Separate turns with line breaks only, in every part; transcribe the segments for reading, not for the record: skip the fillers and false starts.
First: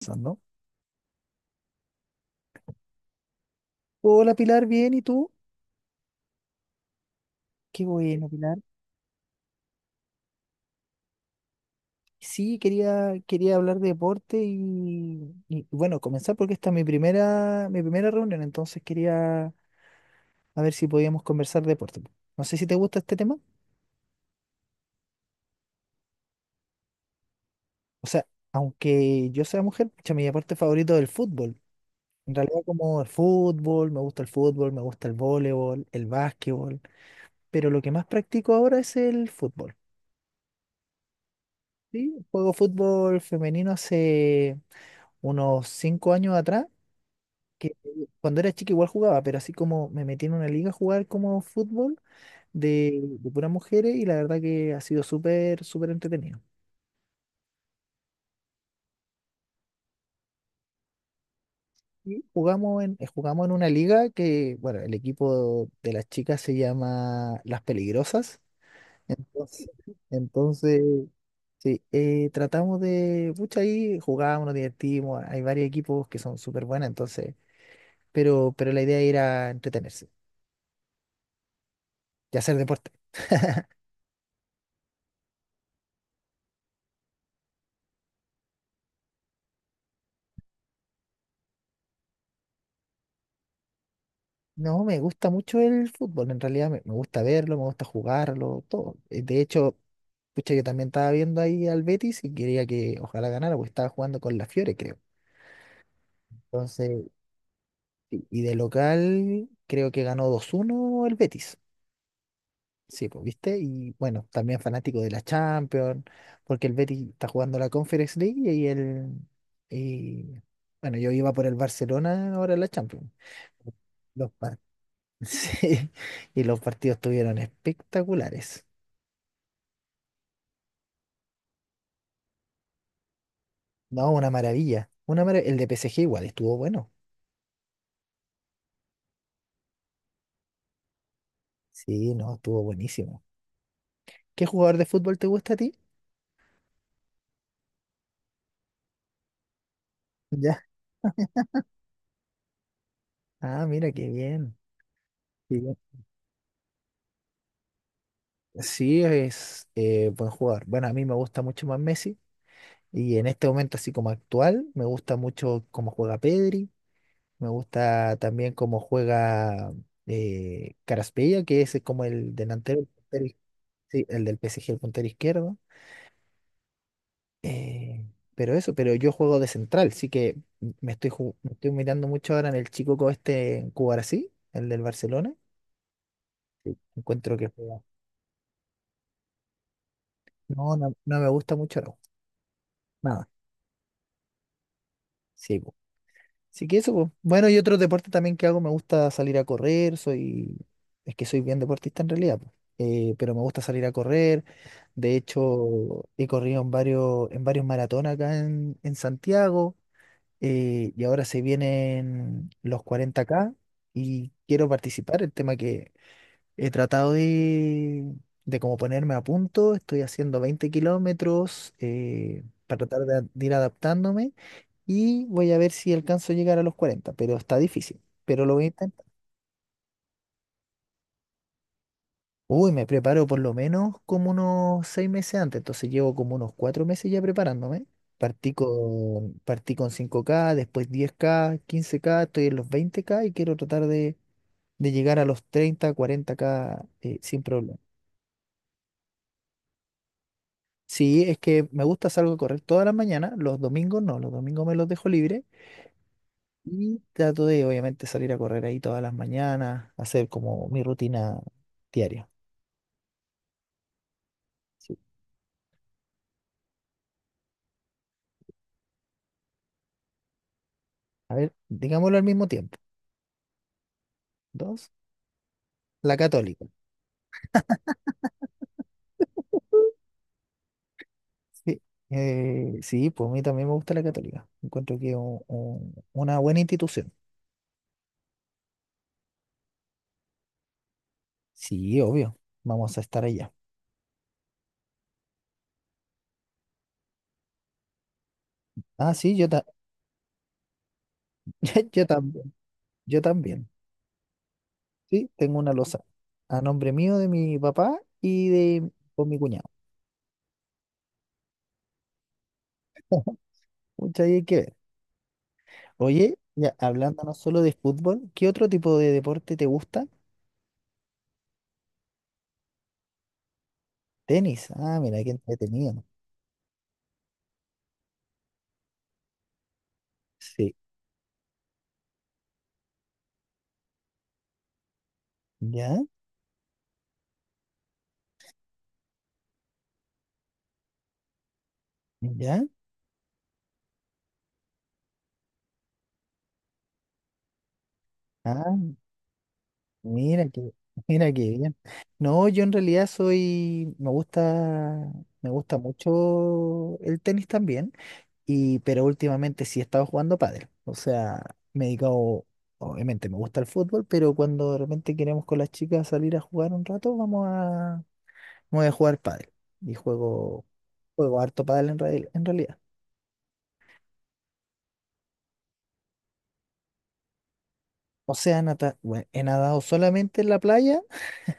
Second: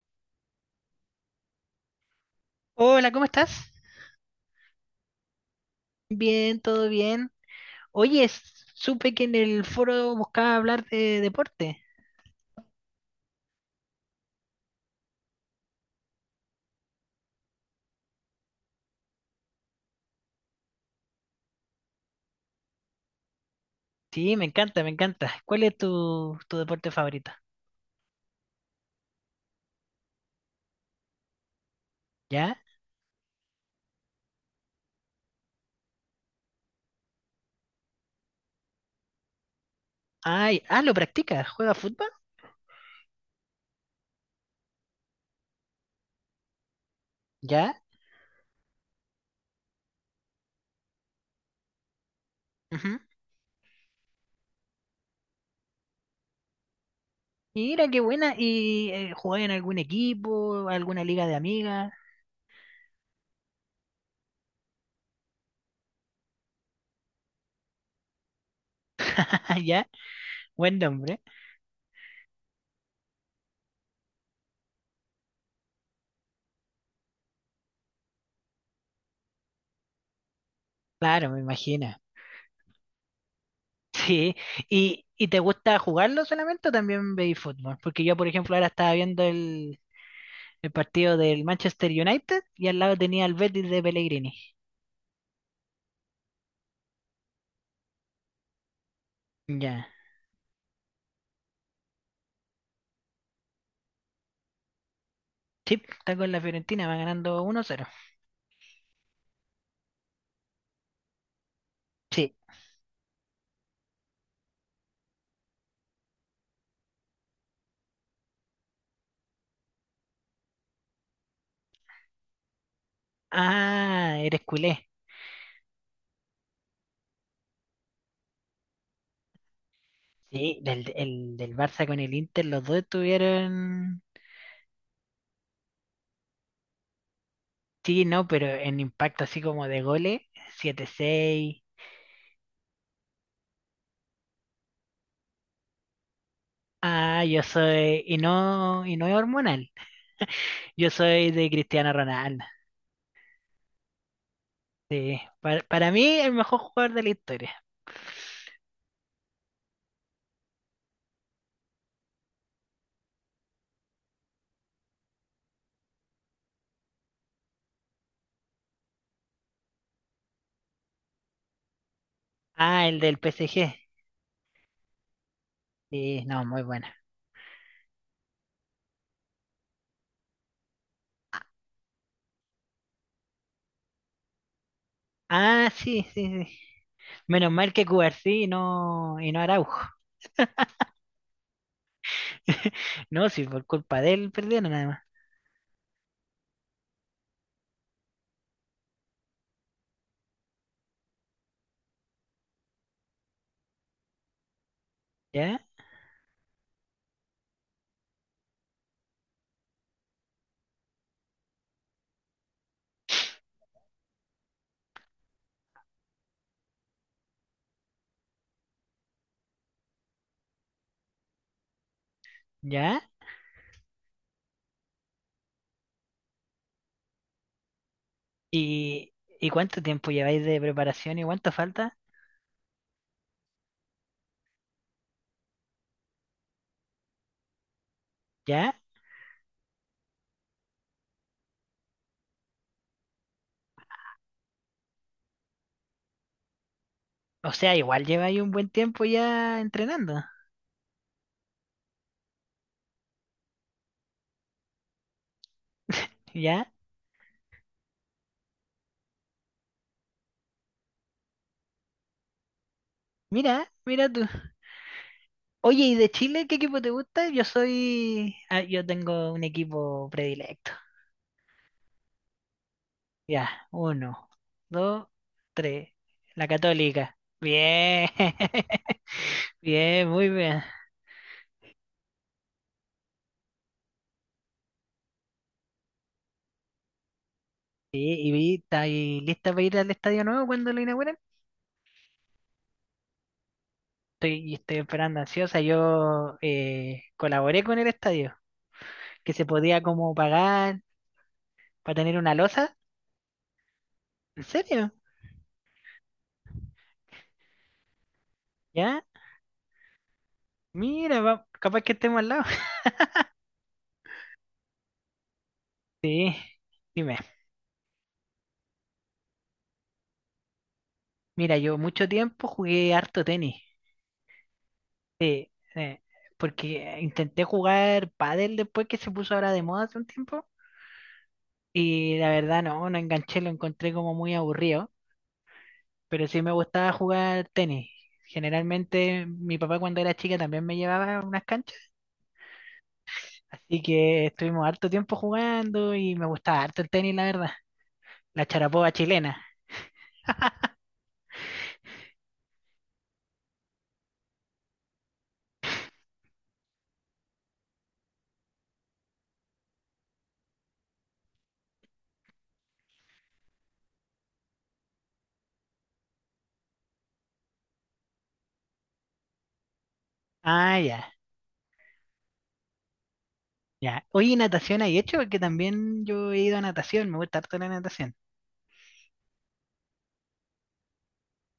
Pensando.
Hola, ¿cómo estás?
Hola Pilar, bien, ¿y tú?
Bien, todo bien.
Qué
Oye,
bueno, Pilar.
supe que en el foro buscaba hablar de deporte.
Sí, quería hablar de deporte y bueno, comenzar porque esta es mi primera reunión, entonces quería a ver si podíamos conversar de deporte. No sé si te gusta este tema.
Sí, me encanta, me encanta. ¿Cuál es tu deporte favorito?
O sea, aunque yo sea mujer, pucha, mi deporte favorito es el fútbol. En
¿Ya?
realidad como el fútbol, me gusta el fútbol, me gusta el voleibol, el básquetbol, pero lo que más practico ahora es el fútbol.
Ay, ah, ¿lo practicas? ¿Juega fútbol?
Sí, juego fútbol femenino hace unos 5 años atrás que
¿Ya?
cuando era chica igual jugaba, pero así como me metí en una liga a jugar como fútbol
Ujú.
de puras mujeres y la verdad que ha sido súper, súper entretenido.
Mira, qué buena. ¿Y jugás en algún equipo, alguna liga de amigas?
Y jugamos en una liga que, bueno, el equipo de las chicas se llama Las Peligrosas. Entonces,
¿Ya? Buen
entonces,
nombre.
sí, tratamos de, pucha, ahí jugábamos, nos divertimos, hay varios equipos que son súper buenos, entonces, pero la idea era entretenerse
Claro, me imagino.
y hacer deporte.
Sí. ¿Y te gusta jugarlo solamente o también veis fútbol? Porque yo, por ejemplo, ahora estaba viendo el partido del Manchester United y al lado tenía el Betis de Pellegrini.
No, me gusta mucho el fútbol, en realidad me gusta verlo, me gusta jugarlo, todo. De hecho,
Ya.
pucha, yo también estaba viendo ahí al Betis y quería que ojalá ganara, porque estaba jugando con la Fiore, creo.
Sí, está con la Fiorentina, va
Entonces,
ganando 1-0.
y de local, creo que ganó 2-1 el Betis.
Sí.
Sí, pues, ¿viste? Y bueno, también fanático de la Champions, porque el Betis está jugando la Conference League y el... Y bueno, yo iba por el Barcelona, ahora la Champions.
Ah,
Los,
eres
pa-
culé.
Sí, y los partidos estuvieron espectaculares.
Sí, del Barça con el Inter, los dos estuvieron.
No, una maravilla. El de P S G igual estuvo bueno.
Sí, no, pero en impacto así como de goles, 7-6.
Sí, no, estuvo buenísimo. ¿Qué jugador de fútbol te gusta a ti?
Ah, yo soy. Y no es hormonal.
Ya.
Yo soy de Cristiano Ronaldo.
Ah, mira, qué bien.
Sí.
Qué
Para,
bien.
para mí, el mejor jugador de la historia.
Sí, es buen jugador. Bueno, a mí me gusta mucho más Messi. Y en este momento, así como actual, me gusta mucho cómo juega Pedri. Me gusta también cómo juega Kvaratskhelia, que ese es como el delantero, el
Ah, el del PSG.
Sí, el del P S G, el puntero izquierdo.
Sí, no, muy bueno.
Eh, pero eso, pero yo juego de central, sí que me estoy mirando mucho ahora en el chico, este Cubarsí, el del Barcelona.
Ah, sí, sí, sí.
Sí. Encuentro que
Menos mal
juega.
que Cubarsí y no Araujo.
No, no, no me gusta mucho, no. Nada.
No, sí, por culpa de él perdieron nada más.
Sí, po. Así que eso, po. Bueno, y otro deporte también que hago, me gusta salir a correr, es que soy bien deportista en realidad, po. Pero me gusta salir a correr. De
¿Ya?
hecho, he corrido en varios maratones acá en Santiago. Y ahora se vienen los 40K y quiero participar. El tema que he tratado de como ponerme a punto, estoy haciendo 20 kilómetros, para tratar
¿Ya?
de ir adaptándome y voy a ver si alcanzo a llegar a los 40, pero está difícil, pero lo voy a intentar.
¿Y, y cuánto tiempo lleváis de preparación y cuánto falta?
Uy, me preparo por lo menos como unos 6 meses antes, entonces llevo como unos 4 meses ya preparándome. Partí
¿Ya?
con, partí con 5K, después 10K, 15K, estoy en los 20K y quiero tratar de llegar a los treinta cuarenta k, sin
O sea,
problema.
igual lleváis un buen tiempo ya entrenando.
Sí, es que me gusta salir a correr todas las mañanas, los domingos no, los domingos me los dejo libre
¿Ya?
y trato de obviamente salir a correr ahí todas las mañanas, hacer como mi rutina diaria.
Mira, mira tú.
Sí.
Oye, ¿y de Chile qué equipo te gusta? Yo soy... Ah, yo tengo un equipo predilecto.
A ver, digámoslo al mismo tiempo.
Ya, uno,
Dos,
dos, tres.
La
La
Católica.
católica. Bien. Bien, muy bien.
Sí, sí, pues a mí también me gusta La Católica. Encuentro que es una buena institución.
Sí, y vi, ¿está ahí lista para ir al estadio nuevo cuando lo inauguren?
Sí, obvio, vamos a estar allá.
Estoy esperando ansiosa. Yo colaboré con el estadio,
Ah,
que
sí,
se podía como pagar para
yo
tener una
también,
losa.
yo también.
¿En serio?
Sí, tengo una losa a nombre mío, de mi papá y de
¿Ya?
con mi cuñado.
Mira, capaz que estemos al lado.
Mucha hay que ver.
Sí,
Oye, ya
dime.
hablando no solo de fútbol, ¿qué otro tipo de deporte te gusta?
Mira, yo mucho tiempo jugué harto tenis.
Tenis. Ah, mira, qué
Sí, sí,
entretenido.
porque intenté jugar pádel después que se puso ahora de moda hace un tiempo
Sí.
y la verdad no, no enganché, lo encontré como muy aburrido,
¿Ya?
pero sí me gustaba jugar tenis. Generalmente mi papá cuando era chica también me llevaba a unas canchas,
¿Ya?
así que estuvimos harto tiempo jugando y me gustaba harto el tenis, la verdad. La charapoba
Ah,
chilena.
mira que, mira qué bien. No, yo en realidad me gusta mucho el tenis también. Y, pero últimamente sí he estado jugando pádel. O sea, me he dedicado, obviamente me gusta el fútbol, pero cuando de repente queremos con las chicas salir a jugar un rato, vamos a jugar pádel. Y juego,
Ah, ya,
juego harto pádel en realidad.
ya. Oye, ¿y natación hay hecho? Porque también yo he ido a natación, me gusta harto la natación.
O sea, bueno, he nadado solamente en la playa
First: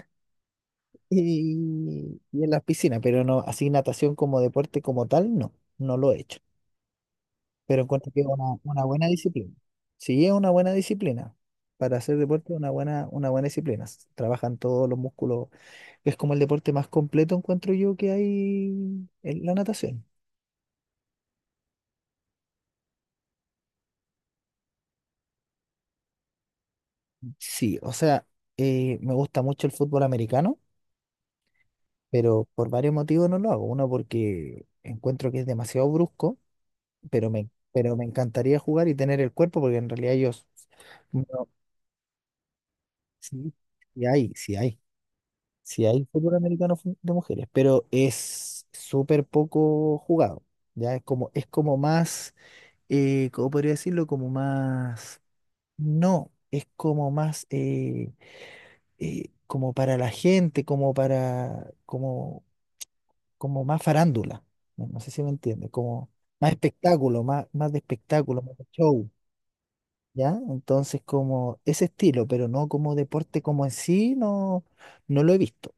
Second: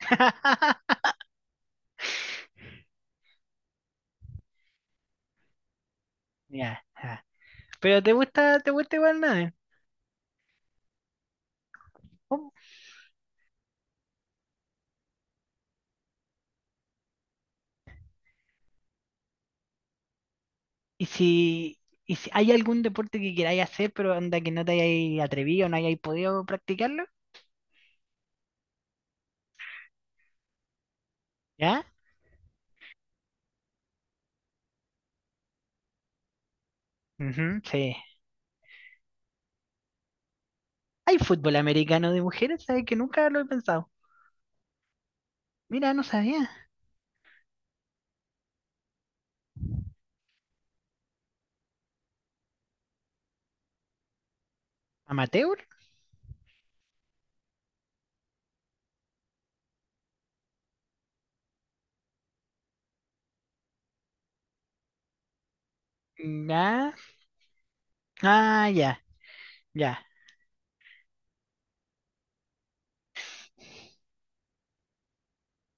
y en las piscinas, pero no, así natación como deporte como tal, no, no lo he hecho.
Ya, ya.
Pero
Pero
encuentro que es una,
te
una
gusta
buena
igual
disciplina.
nada.
Sí, es una buena disciplina. Para hacer deporte, es una buena disciplina. Trabajan todos los músculos. Es como el deporte más completo, encuentro yo, que hay en la natación.
Y si, y si hay algún deporte que queráis hacer, pero anda que no te hayáis atrevido, no hayáis podido practicarlo,
Sí, o sea, me gusta mucho el fútbol americano,
¿ya?
pero por varios motivos no lo hago. Uno, porque encuentro que es demasiado brusco, pero me,
Ujú,
pero
sí.
me encantaría jugar y tener el cuerpo, porque en realidad yo...
¿Hay
no-
fútbol americano de mujeres? ¿Sabes que nunca lo he
sí,
pensado?
sí hay, sí hay. Sí
Mira, no
hay fútbol
sabía.
americano de mujeres, pero es súper poco jugado. Ya es como más, ¿cómo podría decirlo? Como más,
¿Amateur?
no, es como más, como para la gente, como más farándula. No, no sé si me entiende, como más
Ya.
espectáculo, más de espectáculo, más de
Ah, ya,
show.
ya,
¿Ya? Entonces, como ese estilo, pero no como deporte como en sí, no, no lo he visto.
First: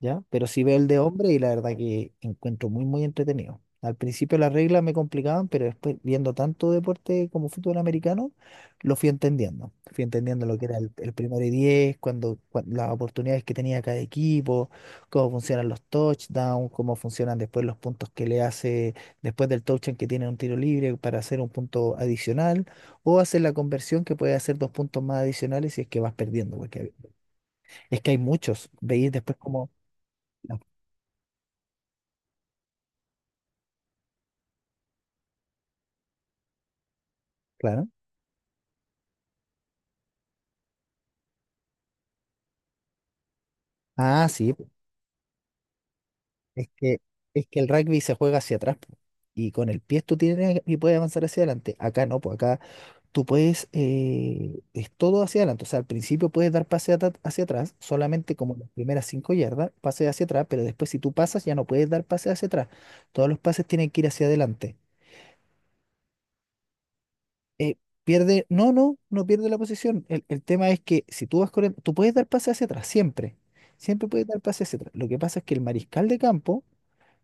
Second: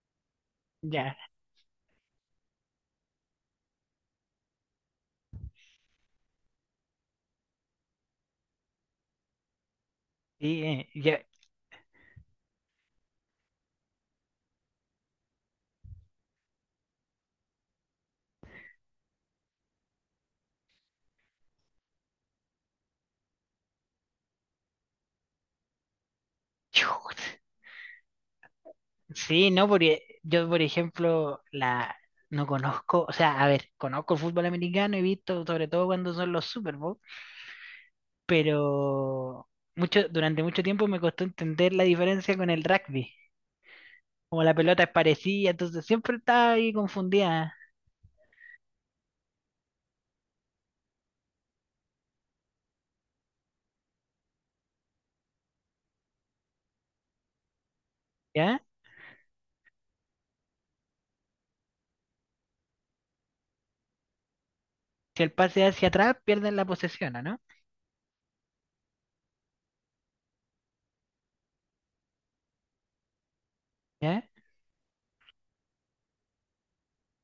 ¿Ya? Pero sí veo el de
ya.
hombre y la verdad que encuentro muy, muy entretenido. Al principio las reglas me complicaban, pero después viendo tanto deporte como fútbol americano, lo fui entendiendo. Fui entendiendo lo
Sí,
que era el
ya.
primero y diez, cuando las oportunidades que tenía cada equipo, cómo funcionan los touchdowns, cómo funcionan después los puntos que le hace después del touchdown, que tiene un tiro libre para hacer un punto adicional, o hacer la conversión, que puede hacer 2 puntos más adicionales si es que vas perdiendo, porque
Chut.
es que hay muchos. Veis después
Sí, no,
como...
porque yo, por ejemplo, la no conozco, o sea, a ver, conozco el fútbol americano, he visto sobre todo cuando son los Super Bowl,
Claro.
pero mucho, durante mucho tiempo me costó entender la diferencia con el rugby.
Ah,
Como
sí,
la
po.
pelota es parecida, entonces siempre estaba
es
ahí
que, es
confundida,
que el rugby se juega hacia atrás, po. Y con el pie tú tienes y puedes avanzar hacia adelante. Acá no, pues acá tú puedes, es todo hacia adelante. O sea, al principio puedes dar pase hacia atrás, solamente como
¿ya?
las primeras 5 yardas, pase hacia atrás, pero después si tú pasas ya no puedes dar pase hacia atrás. Todos los pases tienen que ir hacia adelante.
Si el pase hacia atrás, pierden la posesión, ¿o no?
Eh, no, no, no pierde la posición. El tema es que si tú vas corriendo, tú puedes dar pase hacia atrás, siempre. Siempre puedes
¿Ya?
dar pase hacia atrás. Lo que pasa es que el mariscal de campo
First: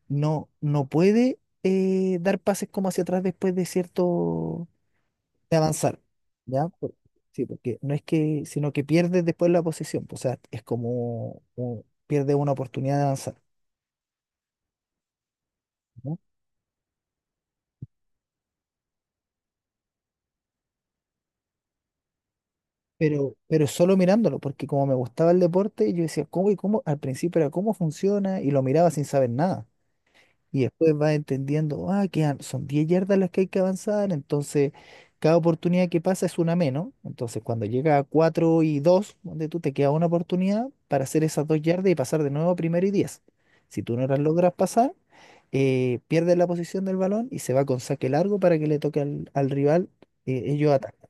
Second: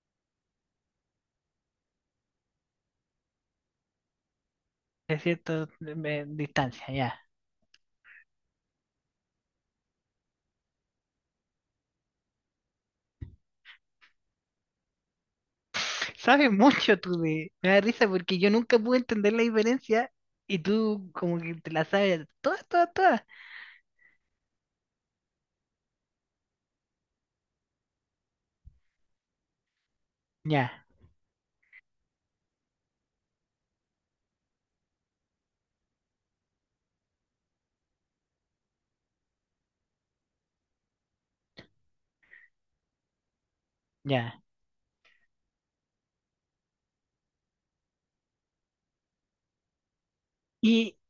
no, no puede, dar pases como hacia atrás después de cierto,
De
de
cierta
avanzar, ¿ya?
distancia, ya.
Sí, porque no es que, sino que pierde después la posesión, o sea, es como pierde una oportunidad de avanzar, ¿no?
Sabes mucho tú de... Me da risa porque yo nunca pude entender la diferencia y tú como que te la sabes todas, todas, todas.
Pero solo mirándolo, porque como me gustaba el deporte, yo decía, ¿cómo y cómo? Al principio era cómo funciona y lo miraba sin saber nada. Y
Ya,
después vas entendiendo, ah, que son 10 yardas las que hay que avanzar, entonces cada oportunidad que pasa es una menos. Entonces cuando llega a 4 y dos, donde tú te queda una oportunidad para hacer esas 2 yardas y pasar de nuevo a primero y diez. Si tú no las
ya.
logras pasar, pierdes la posición del balón y se va con saque largo para que le toque al rival, ellos
Y,
atacan.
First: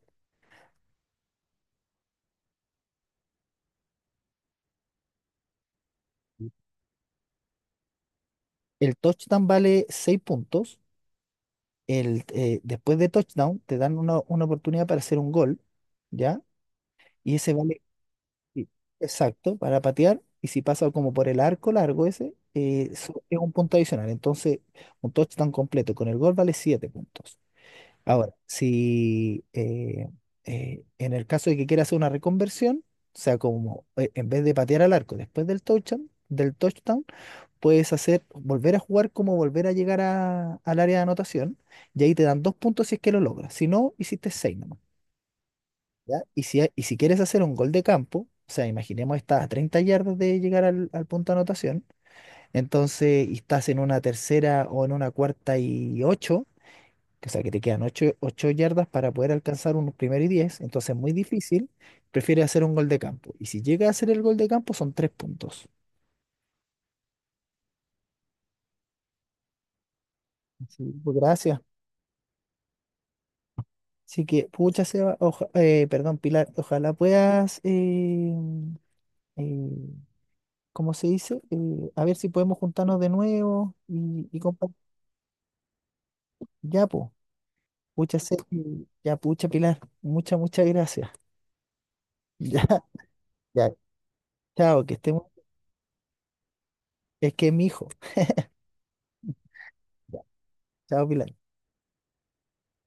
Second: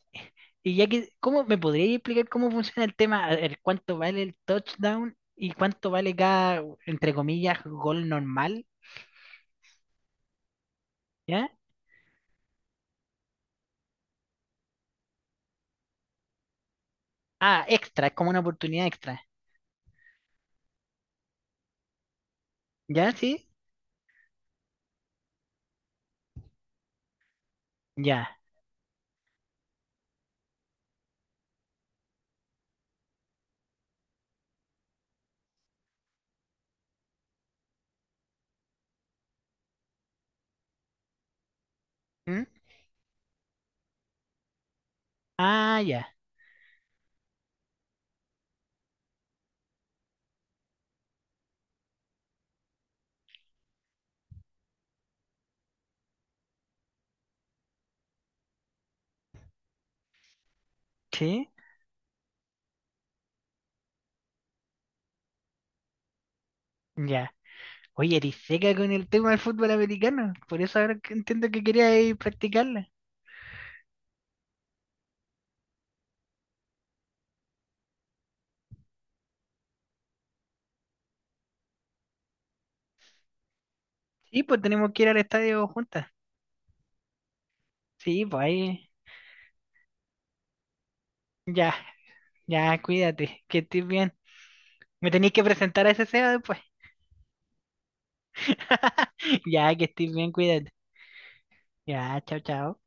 y ya que, ¿cómo me podrías explicar cómo funciona el tema? A ver, ¿cuánto vale el touchdown y cuánto vale cada, entre comillas, gol normal?
El touchdown vale 6 puntos.
¿Ya?
Después de touchdown te dan una oportunidad para hacer un gol, ¿ya? Y ese
Ah,
vale.
extra, es como una
Sí.
oportunidad extra.
Exacto, para patear. Y si pasa como por el arco largo ese,
¿Ya?
es
¿Sí?
un punto adicional. Entonces, un touchdown completo con el gol vale 7 puntos. Ahora,
Ya.
si en el caso de que quiera hacer una reconversión, o sea, como, en vez de patear al arco después del touchdown, volver a jugar, como volver a llegar al área de anotación, y ahí te dan
¿Mm?
2 puntos si es que lo logras. Si no, hiciste seis.
Ah, ya.
¿Ya? Y si, si quieres hacer un gol de campo, o sea, imaginemos estás a 30 yardas de llegar al punto de anotación, entonces y estás en una tercera o en una cuarta y ocho, que, o sea, que te quedan ocho yardas para poder alcanzar un primero y diez, entonces es muy
¿Sí?
difícil, prefieres hacer un gol de campo. Y si llegas a hacer el gol de campo son 3 puntos.
Ya. Oye, eres seca con el tema del fútbol americano. Por eso
Sí,
ahora que
pues
entiendo
gracias.
que querías ir practicarla.
Así que, pucha, Seba, perdón, Pilar, ojalá puedas, eh, como se dice, a ver si podemos juntarnos de nuevo y, y
Sí, pues
compa-
tenemos que ir al estadio juntas.
Ya, pues, mucha
Sí, pues ahí.
ya, pucha, Pilar, muchas, muchas gracias.
Ya,
Ya,
ya, cuídate, que
ya,
estés bien.
chao, que
Me
estemos,
tenéis que presentar a ese SEA después.
es que es mi hijo.
Ya, que estés
Ya,
bien, cuídate.
chao, Pilar.
Ya, chao, chao.